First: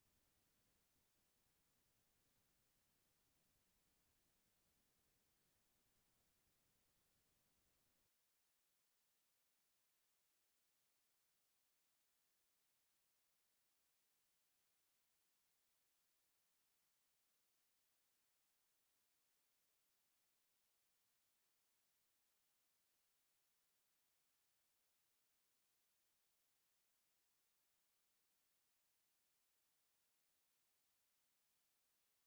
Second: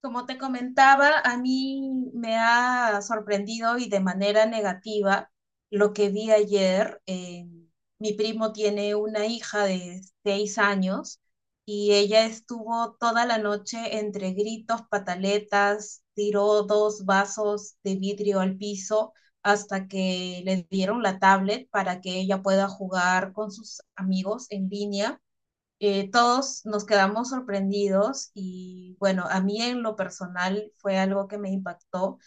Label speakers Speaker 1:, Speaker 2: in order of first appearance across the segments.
Speaker 1: Como te comentaba, a mí me ha sorprendido y de manera negativa lo que vi ayer. Mi primo tiene una hija de 6 años y ella estuvo toda la noche entre gritos, pataletas, tiró dos vasos de vidrio al piso hasta que le dieron la tablet para que ella pueda jugar con sus amigos en línea. Todos nos quedamos sorprendidos y bueno, a mí en lo personal fue algo que me impactó.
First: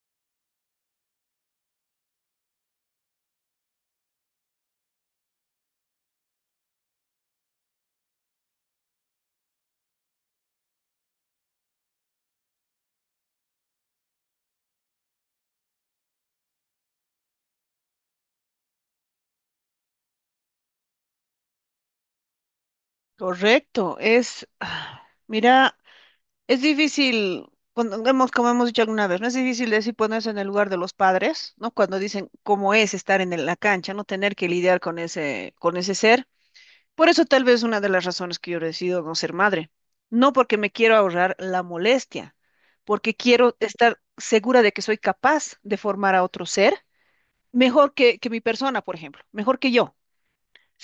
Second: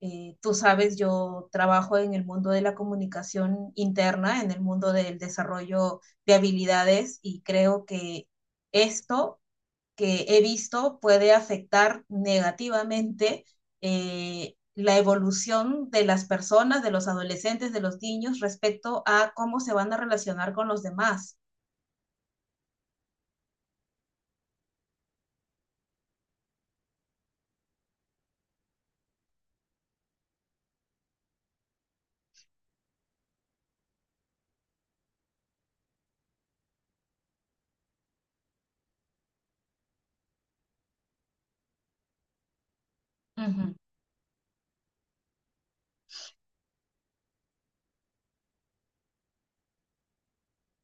Speaker 1: Tú sabes, yo trabajo en el mundo de la comunicación interna, en el mundo del desarrollo de habilidades y creo que esto que he visto puede afectar negativamente, la evolución de las personas, de los adolescentes, de los niños respecto a cómo se van a relacionar con los demás.
Speaker 2: Correcto, mira, es difícil, como hemos dicho alguna vez, no es difícil decir ponerse en el lugar de los padres, ¿no? Cuando dicen cómo es estar en la cancha, no tener que lidiar con ese ser. Por eso tal vez una de las razones que yo decido no ser madre, no porque me quiero ahorrar la molestia, porque quiero
Speaker 1: Ujú.
Speaker 2: estar segura de que soy capaz de formar a otro ser mejor que mi persona, por ejemplo, mejor que yo,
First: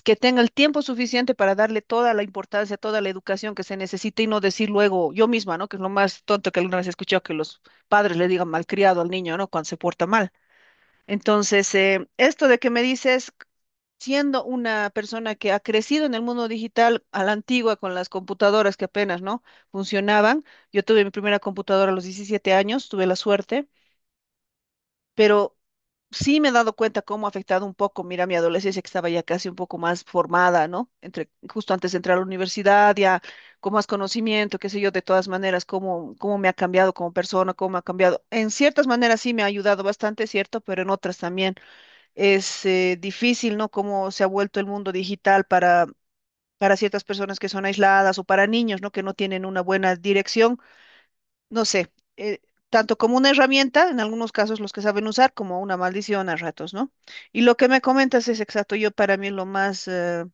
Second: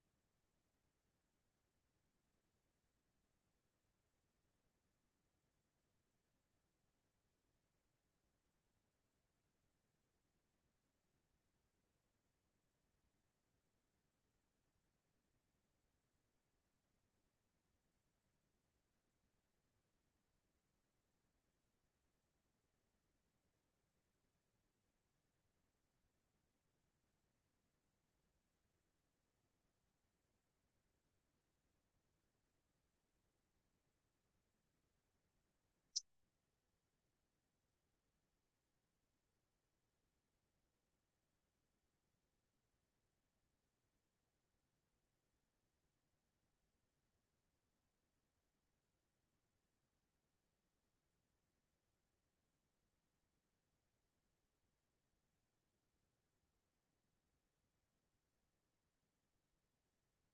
Speaker 2: que tenga el tiempo suficiente para darle toda la importancia, toda la educación que se necesita y no decir luego yo misma, ¿no? Que es lo más tonto que alguna vez he escuchado, que los padres le digan malcriado al niño, ¿no? Cuando se porta mal. Entonces, esto de que me dices, siendo una persona que ha crecido en el mundo digital a la antigua, con las computadoras que apenas, ¿no? Funcionaban. Yo tuve mi primera computadora a los 17 años, tuve la suerte, pero sí me he dado cuenta cómo ha afectado un poco, mira, mi adolescencia, que estaba ya casi un poco más formada, ¿no? Entre, justo antes de entrar a la universidad, ya con más conocimiento, qué sé yo, de todas maneras, cómo, me ha cambiado como persona, cómo me ha cambiado. En ciertas maneras sí me ha ayudado bastante, ¿cierto? Pero en otras también es difícil, ¿no? Cómo se ha vuelto el mundo digital para ciertas personas que son aisladas o para niños, ¿no? Que no tienen una buena dirección, no sé, eh, tanto como una herramienta, en algunos casos los que saben usar, como una maldición a ratos, ¿no? Y lo que me comentas es exacto. Yo, para mí, lo más,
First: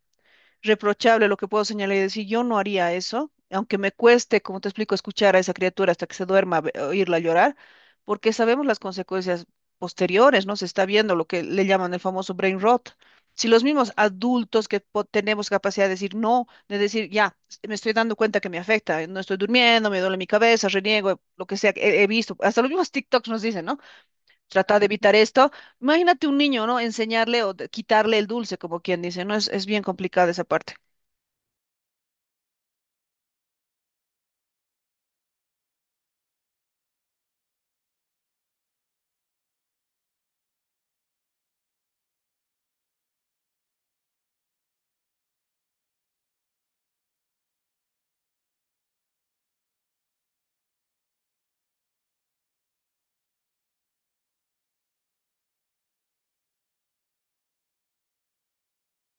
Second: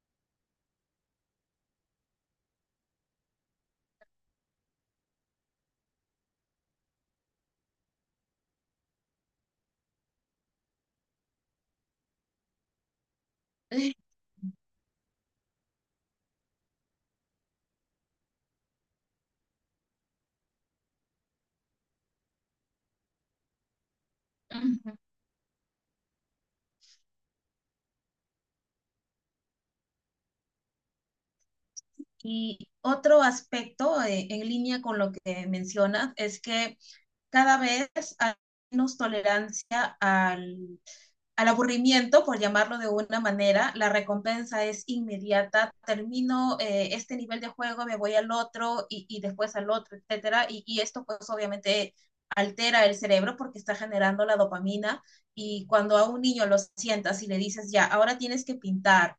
Speaker 2: reprochable, lo que puedo señalar y decir, yo no haría eso, aunque me cueste, como te explico, escuchar a esa criatura hasta que se duerma, oírla llorar, porque sabemos las consecuencias posteriores, ¿no? Se está viendo lo que le llaman el famoso brain rot. Si los mismos adultos, que tenemos capacidad de decir no, de decir, ya, me estoy dando cuenta que me afecta, no estoy durmiendo, me duele mi cabeza, reniego, lo que sea, he visto, hasta los mismos TikToks nos dicen, ¿no? Trata de evitar esto. Imagínate un niño, ¿no? Enseñarle o quitarle el dulce, como quien dice, ¿no? Es bien complicada esa parte.
Speaker 1: Y otro aspecto, en línea con lo que mencionas es que cada vez hay menos tolerancia al aburrimiento, por llamarlo de una manera. La recompensa es inmediata. Termino este nivel de juego, me voy al otro y después al otro, etcétera. Y esto pues obviamente altera el cerebro porque está generando la dopamina y cuando a un niño lo sientas y le dices, ya, ahora tienes que pintar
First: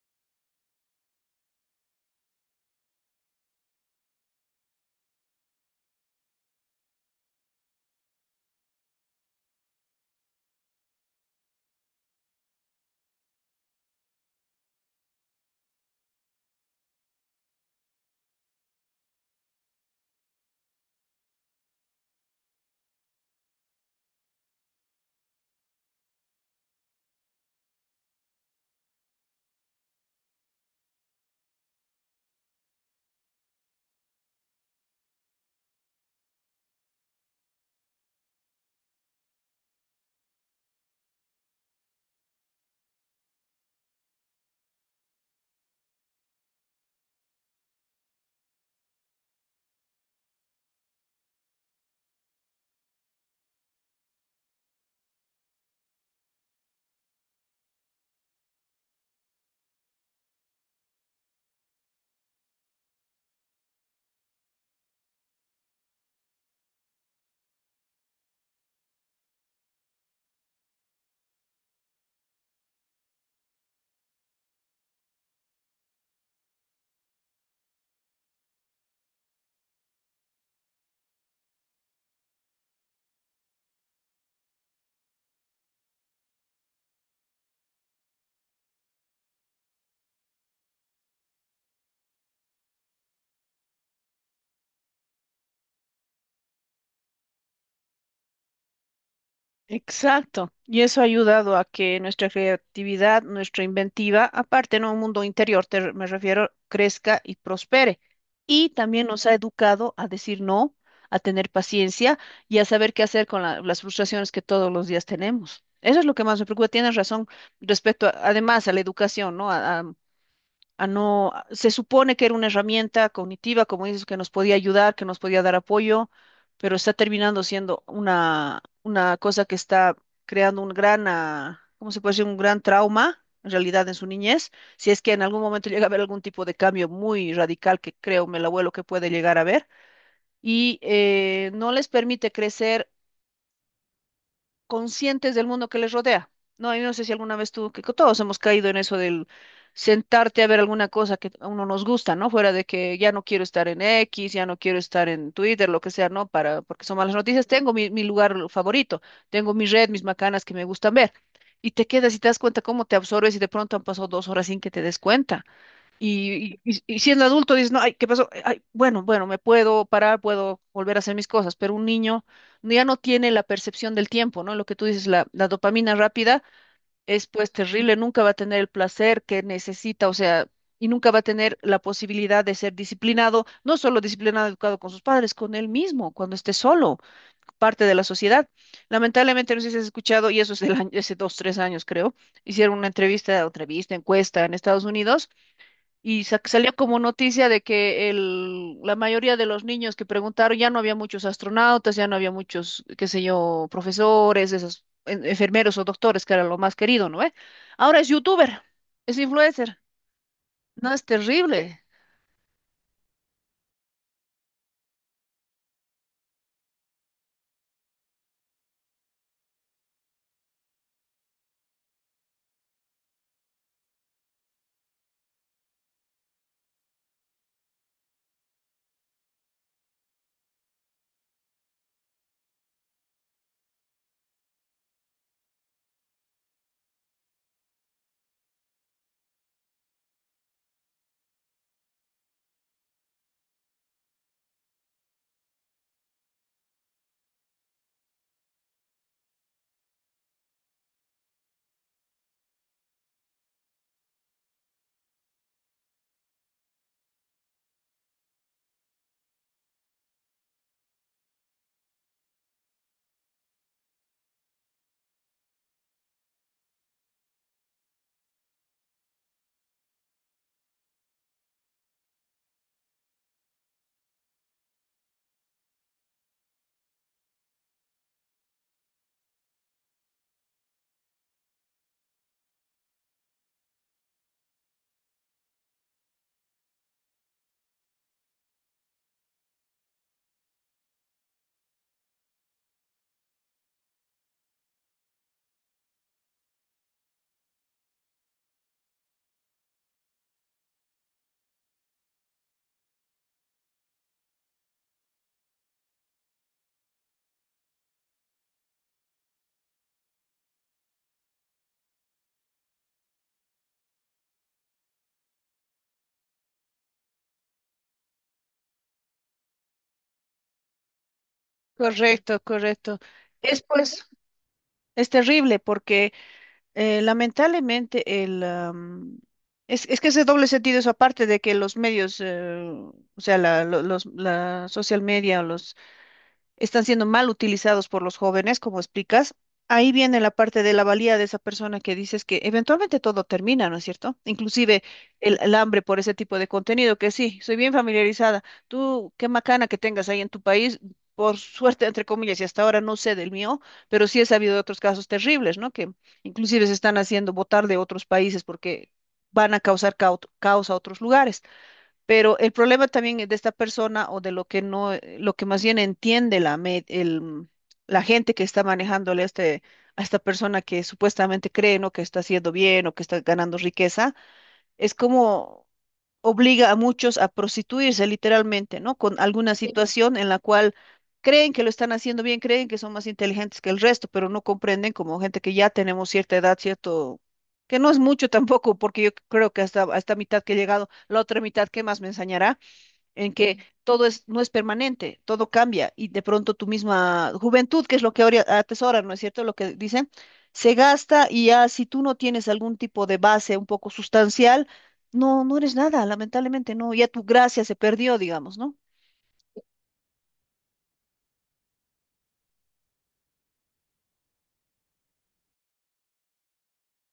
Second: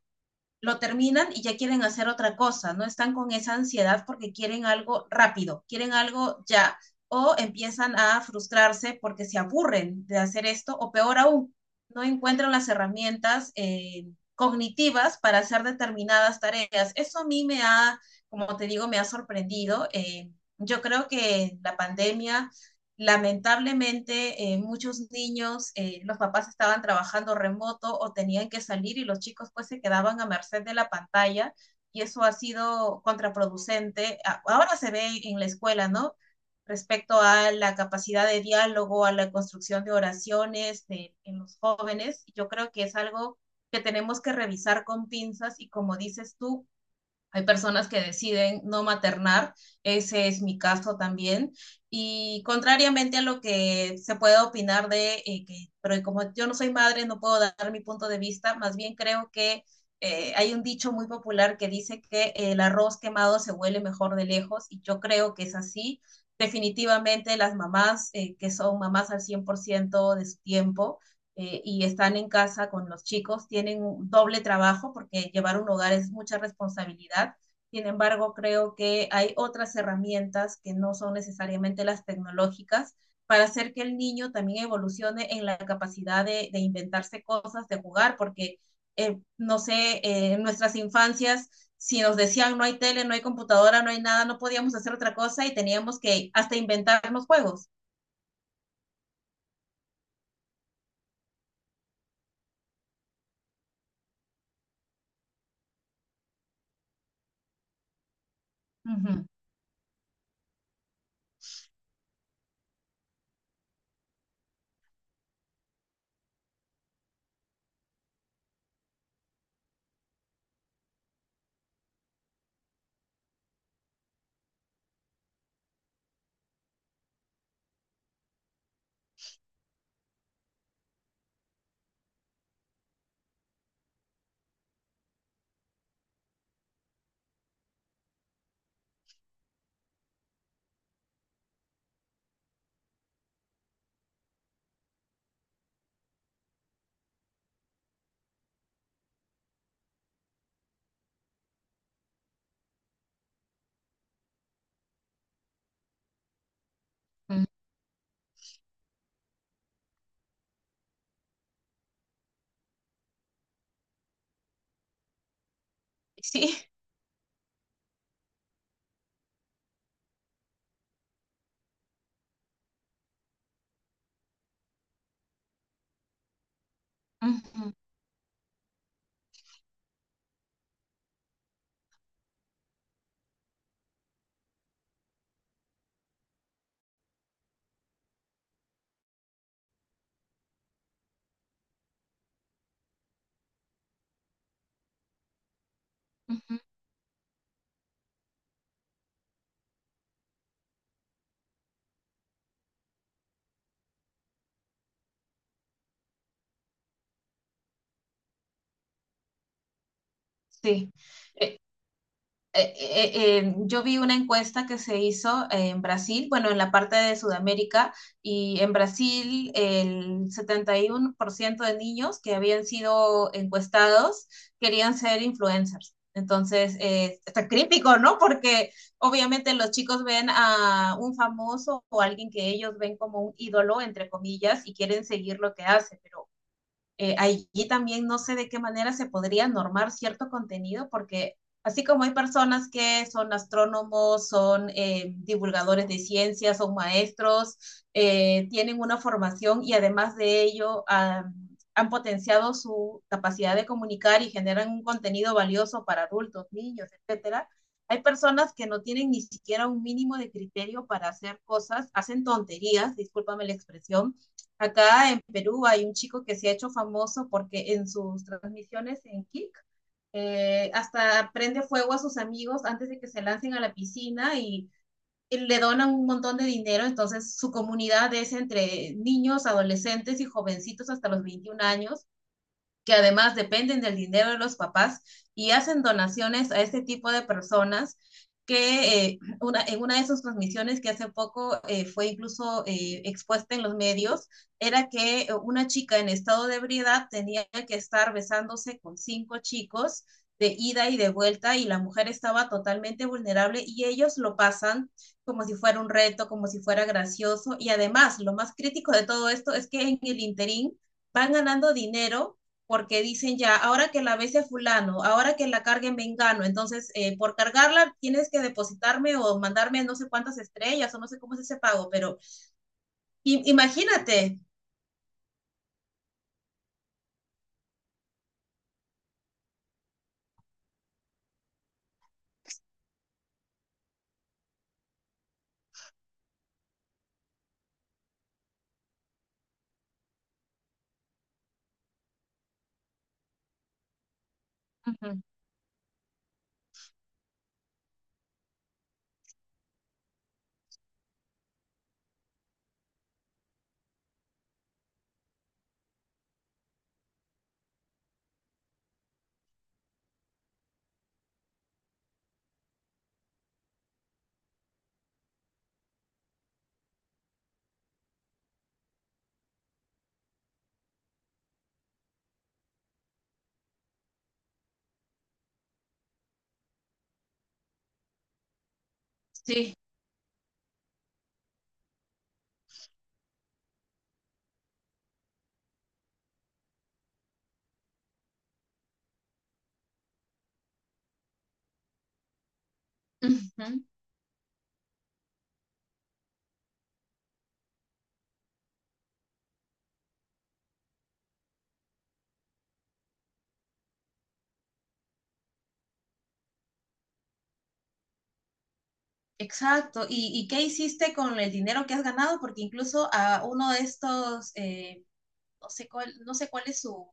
Speaker 1: lo terminan y ya quieren hacer otra cosa, no están con esa ansiedad porque quieren algo rápido, quieren algo ya, o empiezan a frustrarse porque se aburren de hacer esto, o peor aún, no encuentran las herramientas cognitivas para hacer determinadas tareas. Eso a mí me ha, como te digo, me ha sorprendido. Yo creo que la pandemia. Lamentablemente, muchos niños, los papás estaban trabajando remoto o tenían que salir y los chicos pues se quedaban a merced de la pantalla y eso ha sido contraproducente. Ahora se ve en la escuela, ¿no? Respecto a la capacidad de diálogo, a la construcción de oraciones en los jóvenes, yo creo que es algo que tenemos que revisar con pinzas y como dices tú, hay personas que deciden no maternar, ese es mi caso también. Y contrariamente a lo que se puede opinar de que, pero como yo no soy madre, no puedo dar mi punto de vista, más bien creo que hay un dicho muy popular que dice que el arroz quemado se huele mejor de lejos y yo creo que es así. Definitivamente las mamás que son mamás al 100% de su tiempo, y están en casa con los chicos, tienen un doble trabajo porque llevar un hogar es mucha responsabilidad. Sin embargo, creo que hay otras herramientas que no son necesariamente las tecnológicas para hacer que el niño también evolucione en la capacidad de inventarse cosas, de jugar, porque, no sé, en nuestras infancias, si nos decían no hay tele, no hay computadora, no hay nada, no podíamos hacer otra cosa y teníamos que hasta inventarnos juegos.
Speaker 2: Exacto. Y eso ha ayudado a que nuestra creatividad, nuestra inventiva, aparte, en un mundo interior, te me refiero, crezca y prospere. Y también
Speaker 1: Ujú,
Speaker 2: nos ha educado a decir no, a tener paciencia y a saber qué hacer con las frustraciones que todos los días tenemos. Eso es lo que más me preocupa. Tienes razón respecto, además, a la educación, ¿no? Se supone que era una herramienta cognitiva, como dices, que nos podía ayudar, que nos podía dar apoyo, pero está terminando siendo una cosa que está creando un gran, ¿cómo se puede decir? Un gran trauma, en realidad, en su niñez, si es que en algún momento llega a haber algún tipo de cambio muy radical, que creo el abuelo que puede llegar a ver, y no les permite crecer conscientes del mundo que les rodea. No, yo no sé si alguna vez tú, que todos hemos caído en eso del sentarte a ver alguna cosa que a uno nos gusta, ¿no? Fuera de que ya no quiero estar en X, ya no quiero estar en Twitter, lo que sea, ¿no? Porque son malas
Speaker 1: ujú.
Speaker 2: noticias. Tengo mi lugar favorito, tengo mi red, mis macanas que me gustan ver. Y te quedas y te das cuenta cómo te absorbes y de pronto han pasado 2 horas sin que te des cuenta. Y,
Speaker 1: Sí.
Speaker 2: y- y siendo adulto dices, no, ay, ¿qué pasó? Ay, bueno, bueno, me puedo parar, puedo volver a hacer mis cosas, pero un niño ya no tiene la percepción del tiempo, ¿no? Lo que tú dices, la dopamina rápida es pues
Speaker 1: Ujú,
Speaker 2: terrible, nunca va a tener el placer que necesita, o sea, y nunca va a tener la posibilidad de ser disciplinado, no solo disciplinado, educado, con sus padres, con él mismo, cuando esté solo, parte de la sociedad. Lamentablemente, no sé si has escuchado, y eso es del año, hace 2, 3 años creo, hicieron una encuesta en Estados Unidos y
Speaker 1: ujú.
Speaker 2: salió como noticia de que la mayoría de los niños que preguntaron, ya no había muchos astronautas, ya no había muchos, qué sé yo, profesores, esos enfermeros o doctores, que era lo más querido, ¿no? Ahora es youtuber, es influencer.
Speaker 1: Sí,
Speaker 2: No, es
Speaker 1: Eh,
Speaker 2: terrible.
Speaker 1: yo vi una encuesta que se hizo en Brasil, bueno, en la parte de Sudamérica, y en Brasil el 71% de niños que habían sido encuestados querían ser influencers. Entonces, está crítico, ¿no? Porque obviamente los chicos ven a un famoso o alguien que ellos ven como un ídolo, entre comillas, y quieren seguir lo que hace, pero allí también no sé de qué manera se podría normar cierto contenido, porque así como hay personas que son astrónomos, son divulgadores de ciencias, son maestros, tienen una formación y además de ello han potenciado su capacidad de comunicar y generan un contenido valioso para adultos, niños, etcétera. Hay personas que no tienen ni siquiera un mínimo de criterio para hacer cosas, hacen tonterías, discúlpame la expresión. Acá en Perú hay un chico que se ha hecho famoso porque en sus transmisiones en Kick hasta prende fuego a sus amigos antes de que se lancen a la piscina y le donan un montón de dinero. Entonces su comunidad es entre niños, adolescentes y jovencitos hasta los 21 años que además dependen del dinero de los papás y hacen donaciones a este tipo de personas que en una de sus transmisiones que hace poco fue incluso expuesta en los medios, era que una chica en estado de ebriedad tenía que estar besándose con cinco chicos de ida y de vuelta y la mujer estaba totalmente vulnerable y ellos lo pasan como si fuera un reto, como si fuera gracioso y además lo más crítico de todo esto es que en el interín van ganando dinero porque dicen ya, ahora que la bese a fulano, ahora que la carguen vengano, entonces por cargarla tienes que depositarme o mandarme no sé cuántas estrellas o no sé cómo es ese pago, pero
Speaker 2: Correcto, correcto. Es pues,
Speaker 1: imagínate.
Speaker 2: es terrible porque lamentablemente es que ese doble sentido, eso, aparte de que los medios, o sea, la social media, o los están siendo mal utilizados por los jóvenes, como explicas. Ahí viene la parte de la valía de esa persona, que dices que eventualmente todo termina, ¿no es cierto? Inclusive
Speaker 1: Uh -huh.
Speaker 2: el hambre por ese tipo de contenido, que sí, soy bien familiarizada. Tú, qué macana que tengas ahí en tu país, por suerte, entre comillas, y hasta ahora no sé del mío, pero sí he sabido de otros casos terribles, ¿no? Que inclusive se están haciendo votar de otros países porque van a causar caos a otros lugares. Pero el problema también es de esta persona, o de lo que no, lo que más bien entiende la gente que está manejándole a, este, a esta persona, que supuestamente cree, ¿no? Que está haciendo bien, o que está ganando riqueza, es como obliga a muchos a prostituirse literalmente, ¿no? Con alguna, sí,
Speaker 1: Sí.
Speaker 2: situación en la cual creen que lo están haciendo bien, creen que son más inteligentes que el resto, pero no comprenden como gente que ya tenemos cierta edad, cierto, que no es mucho tampoco, porque yo creo que hasta mitad que he llegado, la otra mitad, ¿qué más me enseñará?
Speaker 1: Uh
Speaker 2: En que
Speaker 1: -huh.
Speaker 2: todo es, no es permanente, todo cambia, y de pronto tu misma juventud, que es lo que ahora atesoran, ¿no es cierto? Lo que dicen, se gasta, y ya, si tú no tienes algún tipo de base un poco sustancial, no, no eres nada, lamentablemente no, ya tu gracia se perdió, digamos, ¿no?
Speaker 1: Exacto. ¿Y, qué hiciste con el dinero que has ganado? Porque incluso a uno de estos, no sé cuál es su,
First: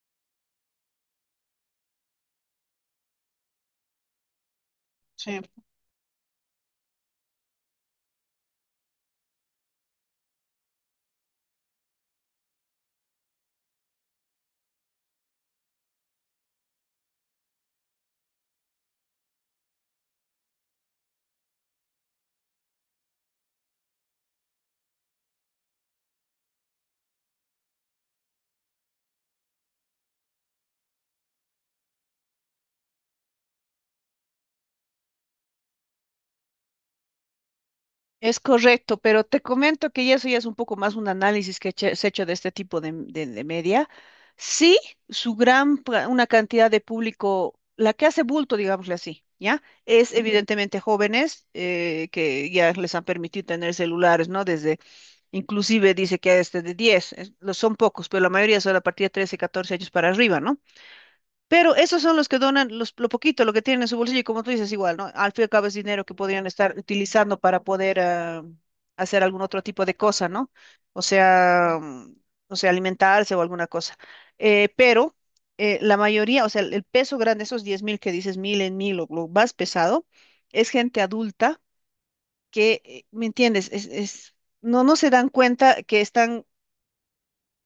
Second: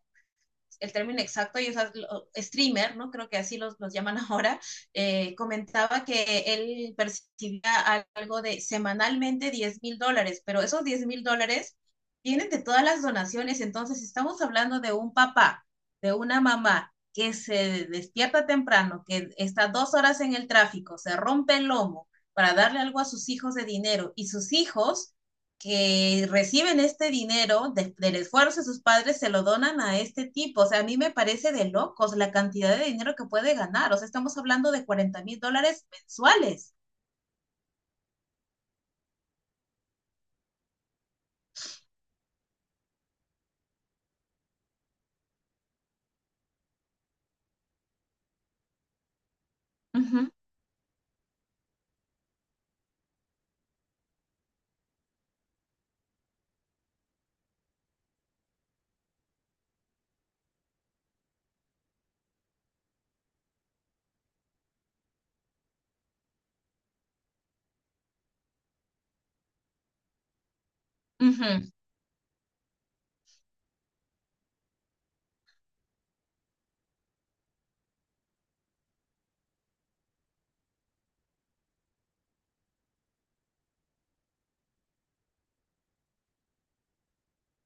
Speaker 1: el término exacto, y o sea, streamer, ¿no? Creo que así los llaman ahora,
Speaker 2: Sí.
Speaker 1: comentaba que él percibía algo de semanalmente 10.000 dólares, pero esos 10.000 dólares vienen de todas las donaciones, entonces si estamos hablando de un papá, de una mamá que se despierta temprano, que está 2 horas en el tráfico, se rompe el lomo para darle algo a sus hijos de dinero y sus hijos que reciben este dinero del esfuerzo de sus padres se lo donan a este tipo. O sea, a mí me parece de locos la cantidad de dinero que puede ganar. O sea, estamos hablando de 40.000 dólares mensuales.
Speaker 2: Es correcto, pero te comento que ya eso ya es un poco más un análisis que se ha hecho de este tipo de media. Sí, su gran, una cantidad de público, la que hace bulto, digámosle así, ¿ya? Es, ujú,
Speaker 1: Ujú,
Speaker 2: evidentemente jóvenes, que ya les han permitido tener celulares, ¿no? Inclusive dice que desde de 10, lo son pocos, pero la mayoría son a partir de 13, 14 años para arriba, ¿no? Pero esos son los que donan lo poquito, lo que tienen en su bolsillo, y como tú dices, igual, ¿no? Al fin y al cabo es dinero que podrían estar utilizando para poder hacer algún otro tipo de cosa, ¿no? O
Speaker 1: ujú.
Speaker 2: sea, mm, o sea, alimentarse o alguna cosa. Pero la mayoría, o sea, el peso grande, esos 10.000 que dices, mil en mil, o lo más pesado, es gente adulta que, ¿me entiendes? No, no se dan cuenta que están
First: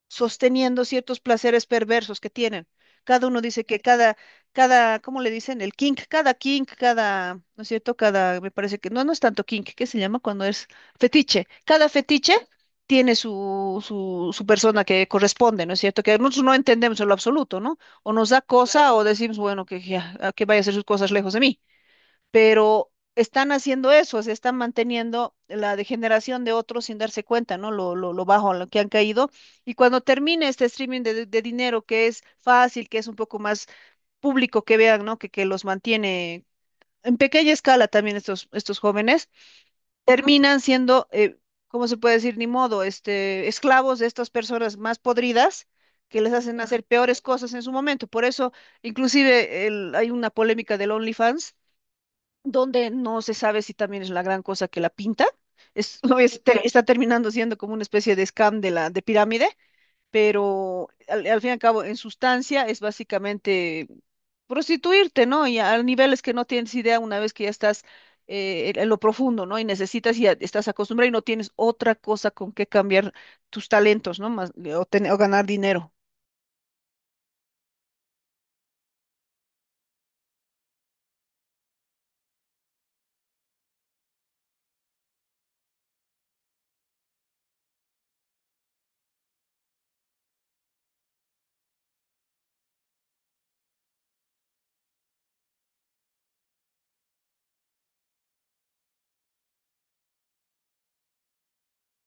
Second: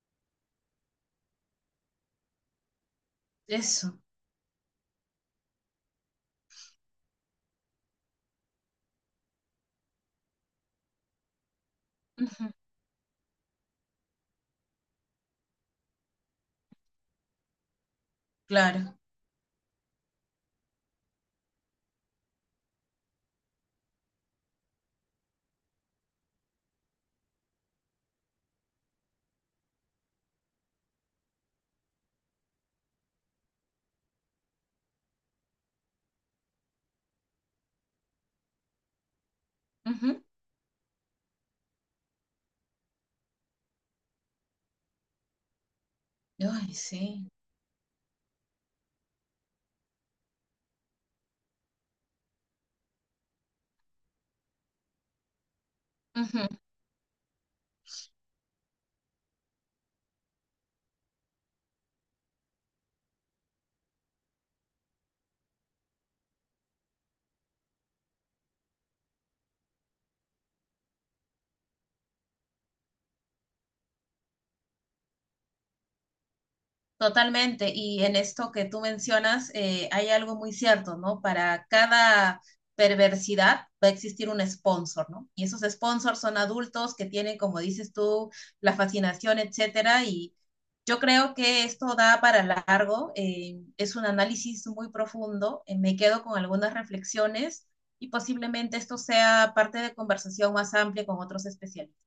Speaker 2: sosteniendo ciertos placeres perversos que tienen. Cada uno dice que
Speaker 1: Eso.
Speaker 2: cada, ¿cómo le dicen? El kink, cada, ¿no es cierto? Cada, me parece que, no, no es tanto kink, ¿qué se llama cuando es fetiche? Cada fetiche
Speaker 1: Ujú.
Speaker 2: tiene su persona que corresponde, ¿no es cierto? Que nosotros no entendemos en lo absoluto, ¿no? O nos da cosa,
Speaker 1: Claro.
Speaker 2: o decimos, bueno, que, ya, que vaya a hacer sus cosas lejos de mí, pero están haciendo eso, se están manteniendo la degeneración de otros sin darse cuenta, ¿no? Lo bajo a lo que han caído. Y cuando termine este streaming de dinero, que es fácil, que es un poco más público que vean, ¿no? Que los mantiene en pequeña escala también estos jóvenes,
Speaker 1: Ujú.
Speaker 2: terminan siendo, ¿cómo se puede decir? Ni modo, este, esclavos de estas personas más podridas, que les hacen
Speaker 1: Ay,
Speaker 2: hacer peores
Speaker 1: sí.
Speaker 2: cosas en su momento. Por eso, inclusive, hay una polémica del OnlyFans, donde no se sabe si también es la gran cosa que la pinta. Es, no es,
Speaker 1: Ujú.
Speaker 2: está terminando siendo como una especie de scam de pirámide, pero al fin y al cabo, en sustancia, es básicamente prostituirte, ¿no? Y a, niveles que no tienes idea, una vez que ya estás en lo profundo, ¿no? Y necesitas, y ya estás acostumbrado, y no tienes otra cosa con que cambiar tus talentos, ¿no? Más, o ganar dinero.
Speaker 1: Totalmente, y en esto que tú mencionas hay algo muy cierto, ¿no? Para cada perversidad va a existir un sponsor, ¿no? Y esos sponsors son adultos que tienen, como dices tú, la fascinación, etcétera, y yo creo que esto da para largo, es un análisis muy profundo, me quedo con algunas reflexiones y posiblemente esto sea parte de conversación más amplia con otros especialistas.